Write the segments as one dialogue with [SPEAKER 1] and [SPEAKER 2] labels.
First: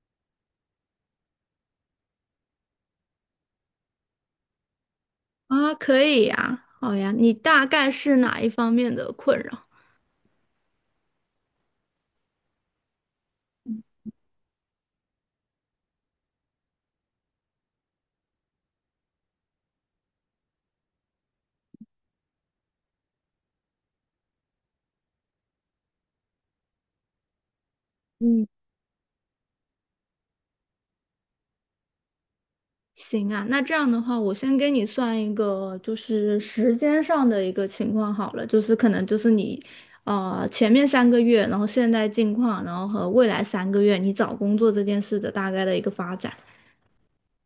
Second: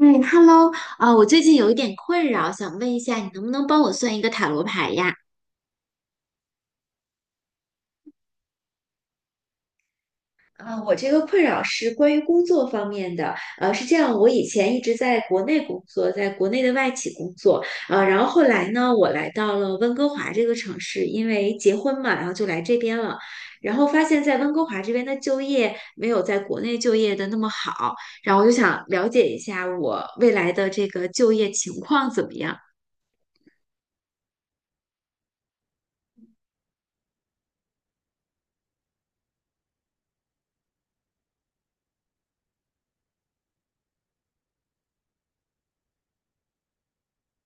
[SPEAKER 1] 嗯，Hello，我最近有一点困扰，想问一下，你能不能帮我算一个塔罗牌呀？
[SPEAKER 2] 啊，可以呀，好呀，你大概是哪一方面的困扰？
[SPEAKER 1] 我这个困扰是关于工作方面的，是这样，我以前一直在国内工作，在国内的外企工作，然后后来呢，我来到了温哥华这个城市，因为结婚嘛，然后就来这边了，然后发现在温哥华这边的就业没有在国内就业的那么好，然后
[SPEAKER 2] 嗯，
[SPEAKER 1] 我就想了解一下我未来的这个就业情况怎么样。
[SPEAKER 2] 行啊，那这样的话，我先给你算一个，就是时间上的一个情况好了，就是可能就是你，前面三个月，然后现在近况，然后和未来三个月你找工作这件事的大概的一个发展。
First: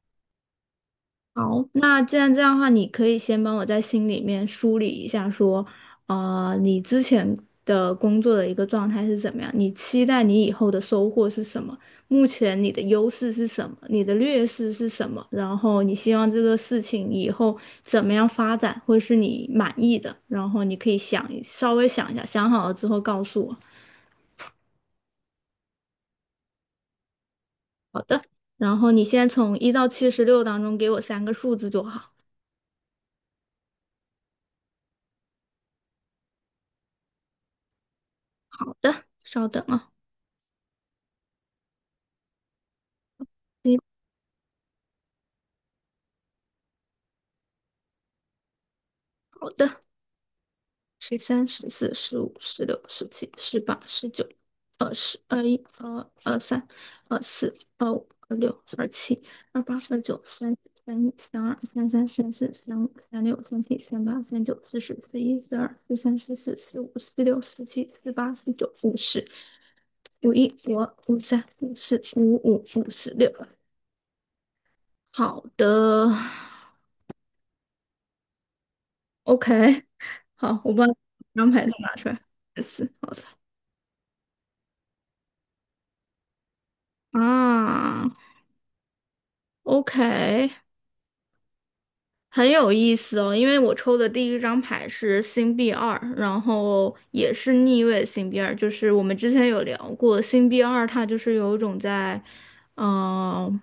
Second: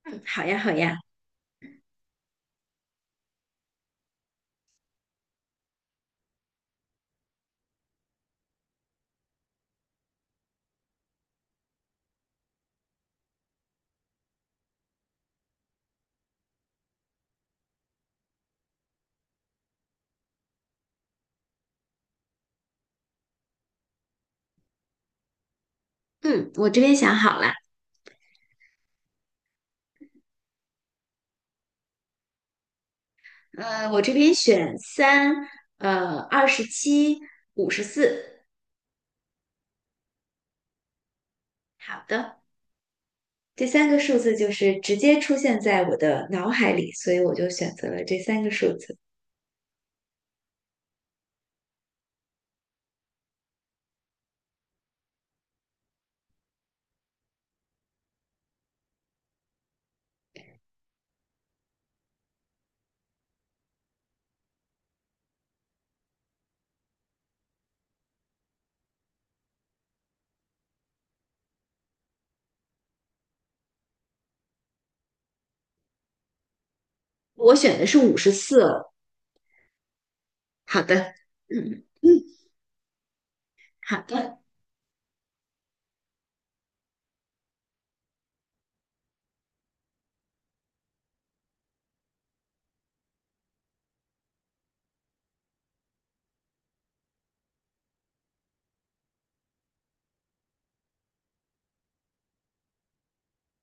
[SPEAKER 1] 嗯，好呀，好呀。
[SPEAKER 2] 好，那既然这样的话，你可以先帮我在心里面梳理一下，说，你之前的工作的一个状态是怎么样？你期待你以后的收获是什么？目前你的优势是什么？你的劣势是什么？然后你希望这个事情以后怎么样发展，会是你满意的？然后你可以稍微想一下，想好了之后告诉我。
[SPEAKER 1] 嗯，我这边想好了，
[SPEAKER 2] 然后你先从1到76当中给我三个数字就好。
[SPEAKER 1] 我这边选三，27，五十四。
[SPEAKER 2] 好的，稍等啊。
[SPEAKER 1] 好的，这
[SPEAKER 2] 嗯
[SPEAKER 1] 三个数字就是直接出现在我的脑海里，所以我就选择了这三个数字。
[SPEAKER 2] 好的。13、14、15、十六、17、18、19、20、21、22、23、24、25、26、27、28、29、30、31、32、33、34、35、36、37、38、39、40、41、42、43、44、45、46、47、48、49、五十、51、52、53、54、55、56。好的
[SPEAKER 1] 我选的是五十四。
[SPEAKER 2] ，OK,好，我
[SPEAKER 1] 好
[SPEAKER 2] 把
[SPEAKER 1] 的，
[SPEAKER 2] 安牌都
[SPEAKER 1] 嗯
[SPEAKER 2] 拿
[SPEAKER 1] 嗯，
[SPEAKER 2] 出来。四，好的
[SPEAKER 1] 好的，
[SPEAKER 2] 啊。OK,很有意思哦，因为我抽的第一张牌是星币二，然后也是逆位星币二，就是我们之前有聊过，星币二它就是有一种在，嗯、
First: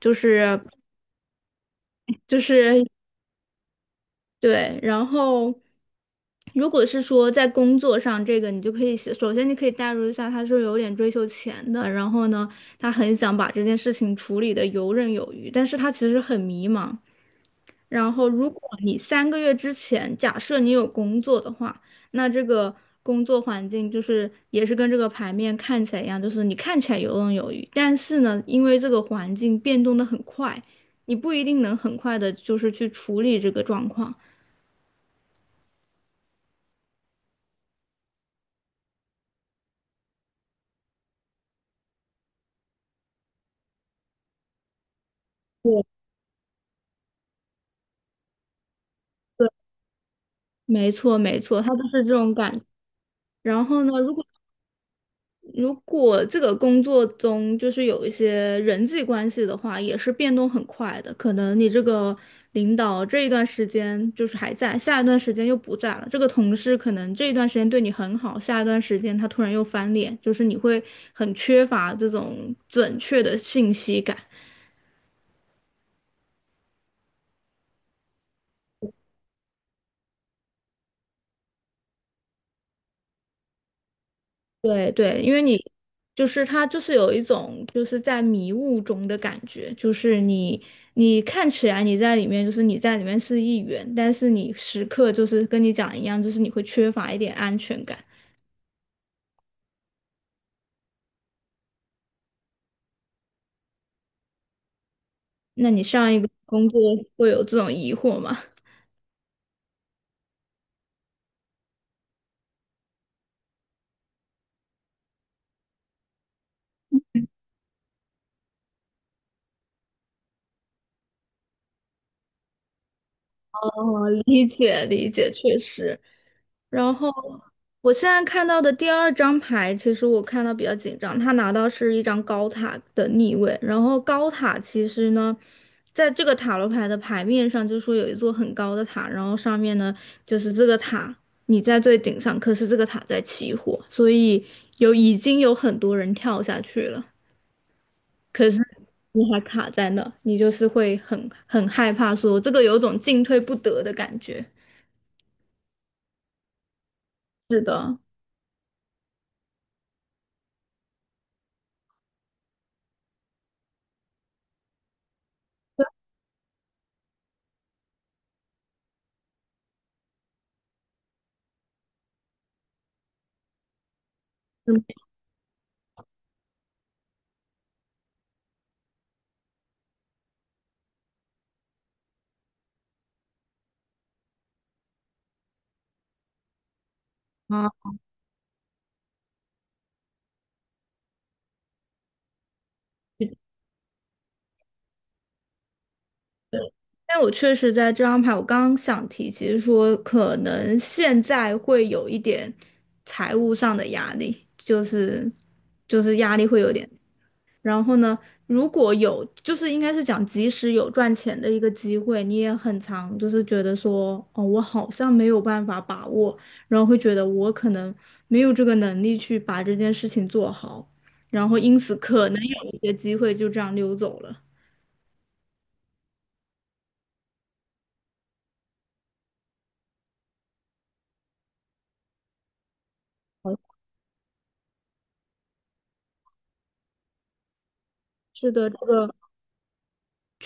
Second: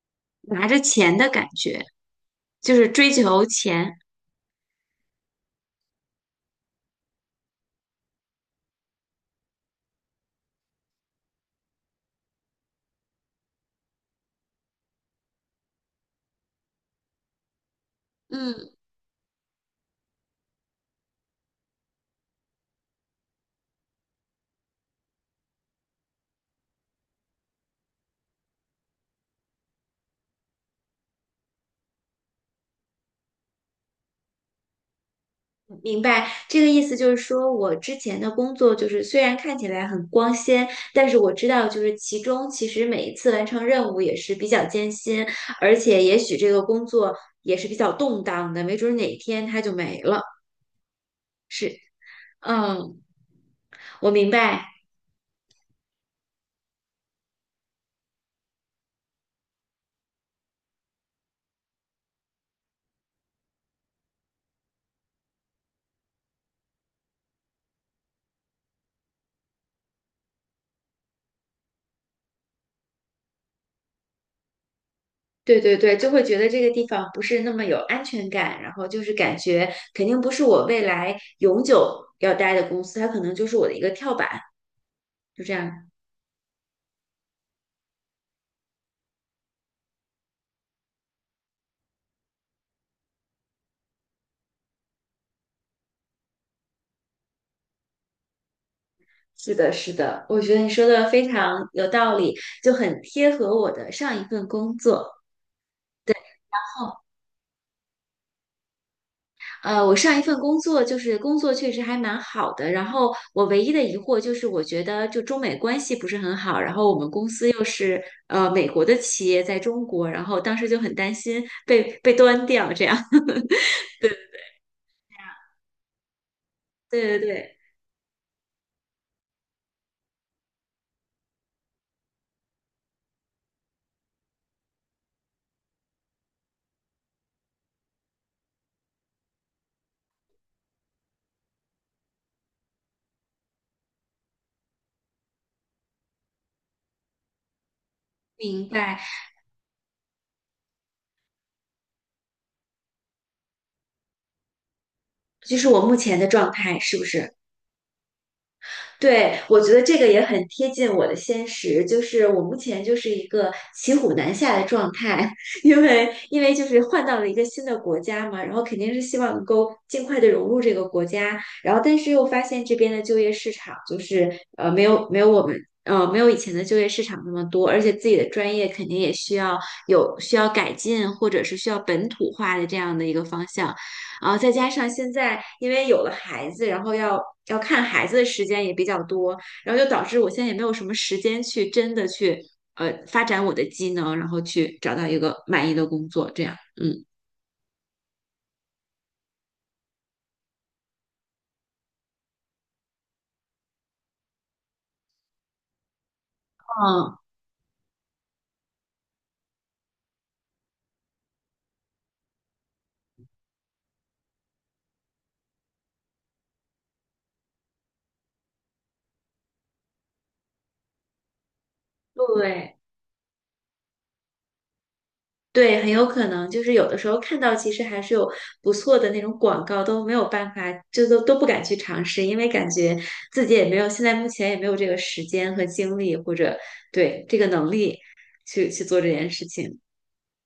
[SPEAKER 2] 就是
[SPEAKER 1] 拿着钱的感觉，
[SPEAKER 2] 就
[SPEAKER 1] 就
[SPEAKER 2] 是
[SPEAKER 1] 是追求钱。
[SPEAKER 2] 对，然后如果是说在工作上这个，你就可以写首先你可以代入一下，他是有点追求钱的，然后呢，他很想把这件事情处理的游刃有余，但是他其实很迷茫。然后，如果
[SPEAKER 1] 嗯。
[SPEAKER 2] 你三个月之前，假设你有工作的话，那这个工作环境就是也是跟这个牌面看起来一样，就是你看起来游刃有余，但是呢，因为这个环境变动的很快，你不一定能很快的就是去处理这个状况。
[SPEAKER 1] 明白，这个意思就是说，我之前的工作就是虽然看起来很光鲜，但是我知道就是其中其实每一次完成任务也是比较艰辛，而
[SPEAKER 2] 对，
[SPEAKER 1] 且也许这个工作也是比较动荡的，没准儿哪一天它就没了。
[SPEAKER 2] 没错，没错，它
[SPEAKER 1] 是，
[SPEAKER 2] 就是这种感觉。
[SPEAKER 1] 嗯，
[SPEAKER 2] 然后呢，
[SPEAKER 1] 我
[SPEAKER 2] 如果
[SPEAKER 1] 明白。
[SPEAKER 2] 如果这个工作中就是有一些人际关系的话，也是变动很快的。可能你这个领导这一段时间就是还在，下一段时间又不在了。这个同事可能这一段时间对你很好，下一段时间他突然又翻脸，就是你会很缺乏这种准确的信息感。
[SPEAKER 1] 对对对，就会觉得这个地方不是那么有安全感，然后就是感觉肯定不是我未来永久要待的公司，它可能就是我的一个跳板，
[SPEAKER 2] 对对，因为
[SPEAKER 1] 就这
[SPEAKER 2] 你
[SPEAKER 1] 样。
[SPEAKER 2] 就是他，就是有一种就是在迷雾中的感觉，就是你看起来你在里面，就是你在里面是一员，但是你时刻就是跟你讲一样，就是你会缺乏一点安全感。
[SPEAKER 1] 是的，是的，我觉得你说的非常有道理，就很贴合我的上一份工作。
[SPEAKER 2] 那你上一个工作会有这种疑惑吗？
[SPEAKER 1] 我上一份工作就是工作确实还蛮好的，然后我唯一的疑惑就是，我觉得就中美关系不是很好，然后我们公司又是美国的企业在中国，然后当时就很担心被端掉这样。对，
[SPEAKER 2] 理解理解，确实。然
[SPEAKER 1] 对
[SPEAKER 2] 后
[SPEAKER 1] 对对，
[SPEAKER 2] 我现在看到的第二张牌，其实我看到比较紧张，他拿到是一张高塔的逆位，然后高塔其实呢，在这个塔罗牌的牌面上，就说有一座很高的塔，然后上面呢就是这个塔你在最顶上，可是这个塔在起火，所以有已经有很多人跳下去了，可是
[SPEAKER 1] 明白，
[SPEAKER 2] 你还卡在那，你就是会很害怕说这个有种进退不得的感觉。
[SPEAKER 1] 就是我目前的状态是不是？
[SPEAKER 2] 是的。
[SPEAKER 1] 对，我觉得这个也很贴近我的现实，就是我目前就是一个骑虎难下的状态，因为就是换到了一个新的国家嘛，然后肯定是希望能够尽快的融入这个国家，然后但是又发现这边的就业市场就是没有我们没有以前的就业市场那么多，而且自己的专业肯定也需要需要改进或者是需要本土化的这样的一个方向，再加上现在因为有了孩子，然后要看
[SPEAKER 2] 啊。
[SPEAKER 1] 孩子的时间也比较多，然后就导致我现在也没有什么时间去真的去发展我的技能，然后去找到一个满意的工作，这样，嗯。
[SPEAKER 2] 但我确实在这张牌，我刚刚想提及说，可能现在会有一点财务上的压力，就是压力会有点。
[SPEAKER 1] 嗯，
[SPEAKER 2] 然后呢，如果有，就是应该是讲，即使有赚钱的一个机会，你也很常就是觉得说，哦，我好像没有办法把握，然后会觉得我可能没有这个能力去把这件事情做好，然后因此可能有
[SPEAKER 1] 对
[SPEAKER 2] 一些机会就这样溜走了。
[SPEAKER 1] 对，很有可能就是有的时候看到，其实还是有不错的那种广告，都没有办法，就都不敢去尝试，因为感觉自己也没有，现在目前也没有这个时间和精力，或者对这个能力
[SPEAKER 2] 是的，这
[SPEAKER 1] 去做这
[SPEAKER 2] 个
[SPEAKER 1] 件事情。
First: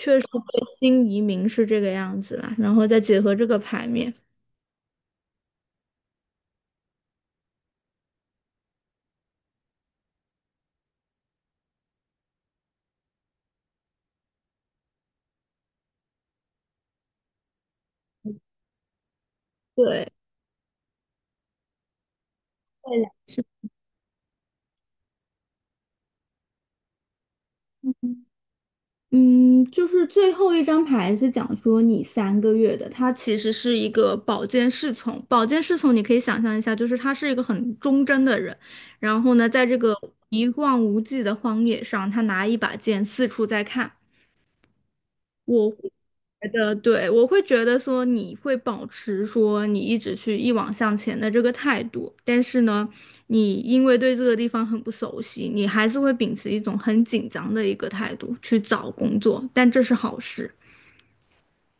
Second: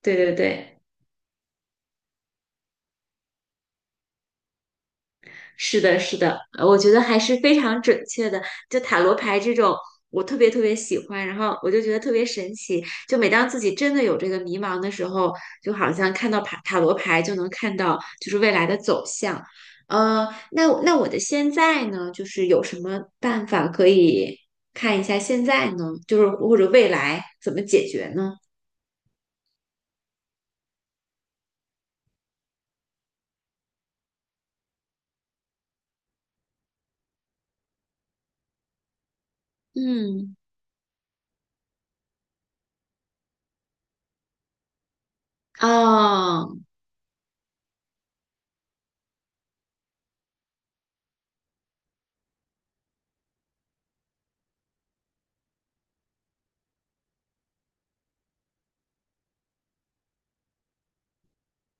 [SPEAKER 1] 对
[SPEAKER 2] 实
[SPEAKER 1] 对
[SPEAKER 2] 对
[SPEAKER 1] 对。
[SPEAKER 2] 新移民是这个样子啦，然后再结合这个牌面，
[SPEAKER 1] 是的，是的，我觉得还是非常准确的。就塔罗牌这种，我特别特别喜欢，然后我就觉得特别神奇。就每当自己真的有这个迷茫的时候，就好像看到塔罗牌就能看到就是未来的走向。
[SPEAKER 2] 对。
[SPEAKER 1] 呃，那我的现在呢，就是有什么
[SPEAKER 2] 来
[SPEAKER 1] 办法可以看一下现在呢？就是或者未来怎么解决
[SPEAKER 2] 嗯，
[SPEAKER 1] 呢？
[SPEAKER 2] 嗯就是最后一张牌是讲说你三个月的，它其实是一个宝剑侍从。宝剑侍从你可以想象一下，就是他是一个很忠贞的人，然后呢，在这个
[SPEAKER 1] 嗯，
[SPEAKER 2] 一望无际的荒野上，他拿一把剑四处在看。我会觉
[SPEAKER 1] 哦。
[SPEAKER 2] 得，对，我会觉得说你会保持说你一直去一往向前的这个态度，但是呢，你因为对这个地方很不熟悉，你还是会秉持一种很紧张的一个态度去找工作，但这是好事。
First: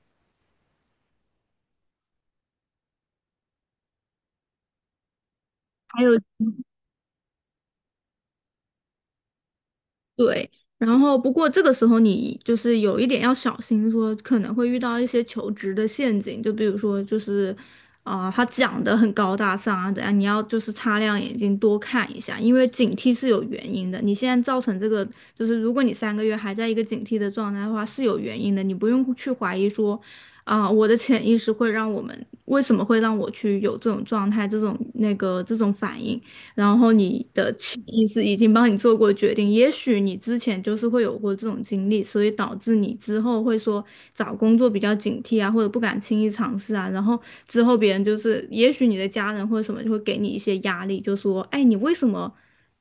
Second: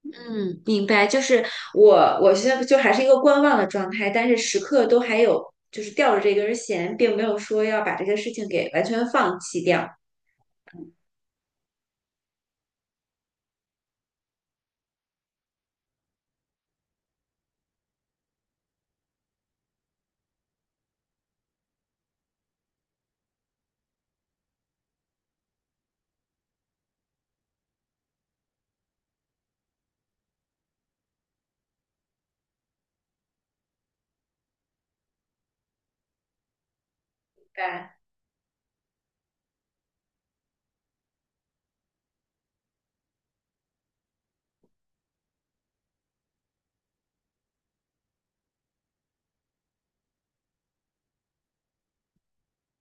[SPEAKER 1] 嗯，明白，我，我现在就还是一个观望的状态，但是时刻都还有就是
[SPEAKER 2] 还
[SPEAKER 1] 吊
[SPEAKER 2] 有。
[SPEAKER 1] 着这根弦，并没有说要把这个事情给完全放弃掉。明
[SPEAKER 2] 对，然后不过这个时候你就是有一点要小心说，可能会遇到一些求职的陷阱，就比如说就是，啊、他讲的很高大上啊，怎样，你要就是擦亮眼睛多看一下，因为警惕是有原因的。你现在造成这个，就是如果你三个月还在一个警惕的状态的话，是有原因的，你不用去怀疑说，啊、我的潜意识会让我们为什么会让我去有这种状态，这种反应。然后你的潜
[SPEAKER 1] 白，
[SPEAKER 2] 意识已经帮你做过决定，也许你之前就是会有过这种经历，所以导致你之后会说找工作比较警惕啊，或者不敢轻易尝试啊，然后之后别人就是，也许你的家人或者什么就会给你一些压力，就说，哎，你为什么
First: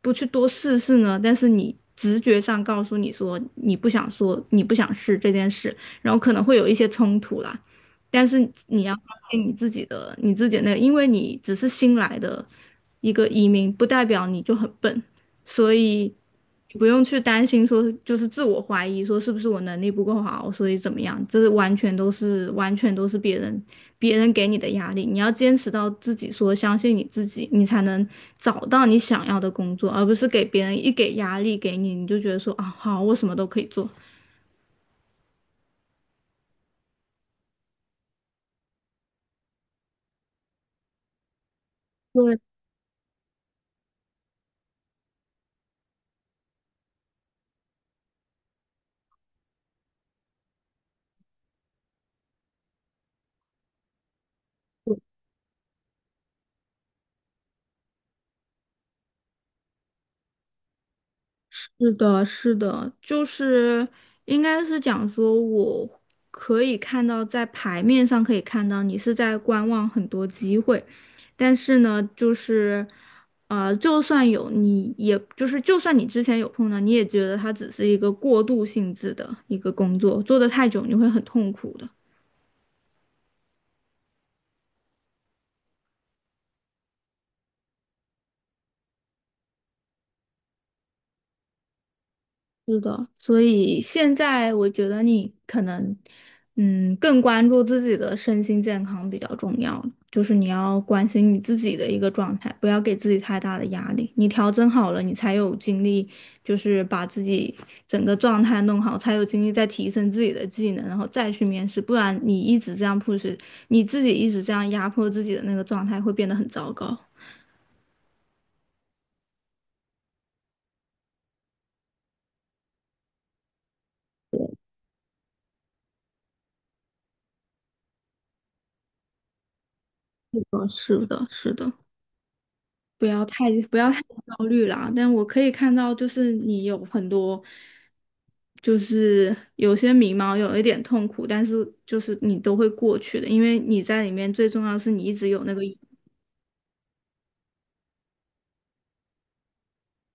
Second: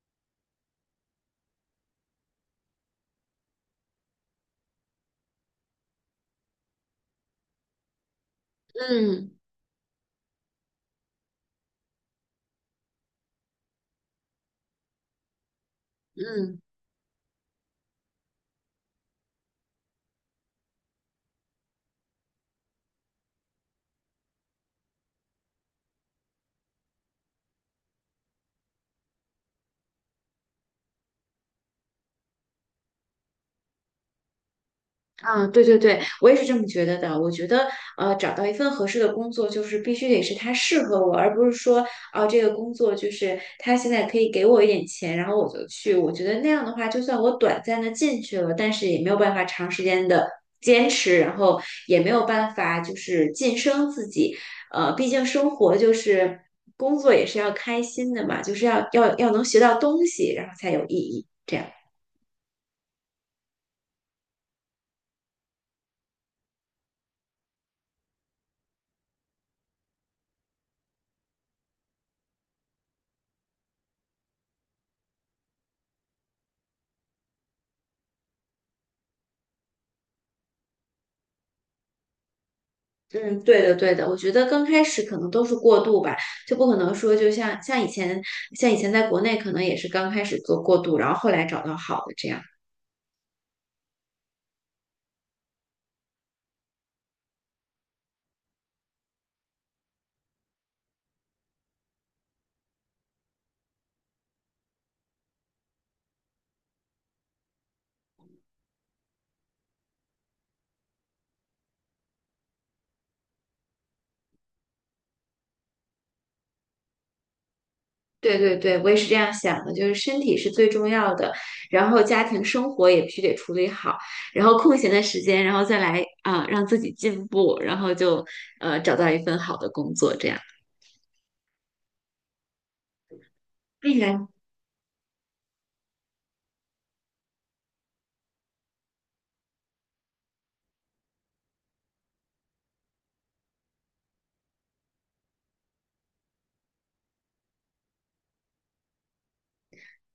[SPEAKER 2] 不去多试试呢？但是你直觉上告诉你说你不想试这件事，然后可能会有一些冲突啦。但是你要相
[SPEAKER 1] 嗯
[SPEAKER 2] 信你自己的，你自己的那个，因为你只是新来的一个移民，不代表你就很笨，所以
[SPEAKER 1] 嗯。
[SPEAKER 2] 你不用去担心说就是自我怀疑，说是不是我能力不够好，所以怎么样，这是完全都是完全都是别人给你的压力，你要坚持到自己说相信你自己，你才能找到你想要的工作，而不是给别人一给压力给你，你就觉得说啊好，我什么都可以做。
[SPEAKER 1] 对对对，我也是这么觉得的。我觉得，找到一份合适的工作，就是必须得是它适合我，而不是说，啊，这个工作就是它现在可以给我一点钱，然后我就去。我觉得那样的话，就算我短暂的进去了，但是也没有办法长时间的坚持，然后也没有办法就是晋升自己。毕竟生活就是工作也是要开心的嘛，就是要要能学到东西，然后才有意义。这样。
[SPEAKER 2] 是的，是的，就是应该是讲说，我可以看到在牌面上可以看到你是在观望很多机会，但是呢，就是就算有你，也就是就算你之前有碰到，你也觉得它只是一个过渡性质的一个工作，做得太久你会很痛苦的。
[SPEAKER 1] 嗯，对的，对的，我觉得刚开始可能都是过渡吧，就不可能说就像以前，像以前在国内可能也是刚开始做过渡，然后后来找到好的这样。
[SPEAKER 2] 所以现在我觉得你可能，嗯，更关注自己的身心健康比较重要，就是你要关心你自己的一个状态，不要给自己太大的压力。你调整好了，你才有精力，就是把自己整个状态弄好，才有精力再提升自己的技能，然后再去面试。不然你一直这样 push,你自己一直这样压迫自己的那个状态会变得很糟糕。
[SPEAKER 1] 对对对，我也是这样想的，就是身体是最重要的，然后家庭生活也必须得处理好，然后空闲的时间，然后再来啊、让自己进步，然后就找到一份好的工作这样。
[SPEAKER 2] 是的，是的，是的。不要太不要
[SPEAKER 1] 哎
[SPEAKER 2] 太
[SPEAKER 1] 呀，
[SPEAKER 2] 焦虑啦，但我可以看到，就是你有很多，就是有些迷茫，有一点痛苦，但是就是你都会过去的，因为你在里面最重要的是你一直有那个勇气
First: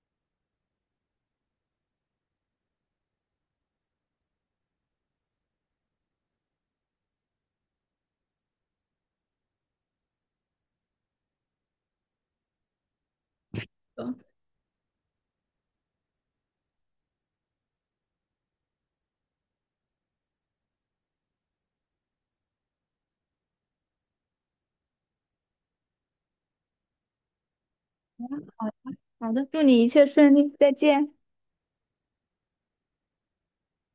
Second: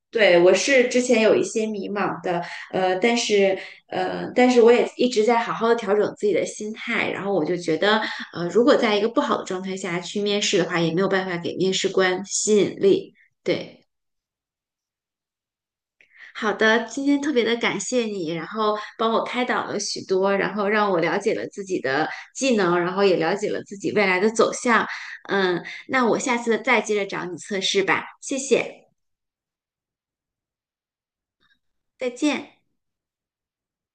[SPEAKER 1] 对，我是之前有一些迷茫的，呃，但是，但是我也一直在好好的调整自己的心态，然后我就觉得，如果在一个不好的状态下去面试的话，也没有办法给面试官吸引力。对，
[SPEAKER 2] 哦。
[SPEAKER 1] 好的，今天特别的感谢你，然后帮我开导了许多，然后让我了解了自己的技能，然后也了解了自己未来的走向。嗯，那我下次再接着找你测试吧，谢谢，
[SPEAKER 2] 好的，祝你再见。
[SPEAKER 1] 再见。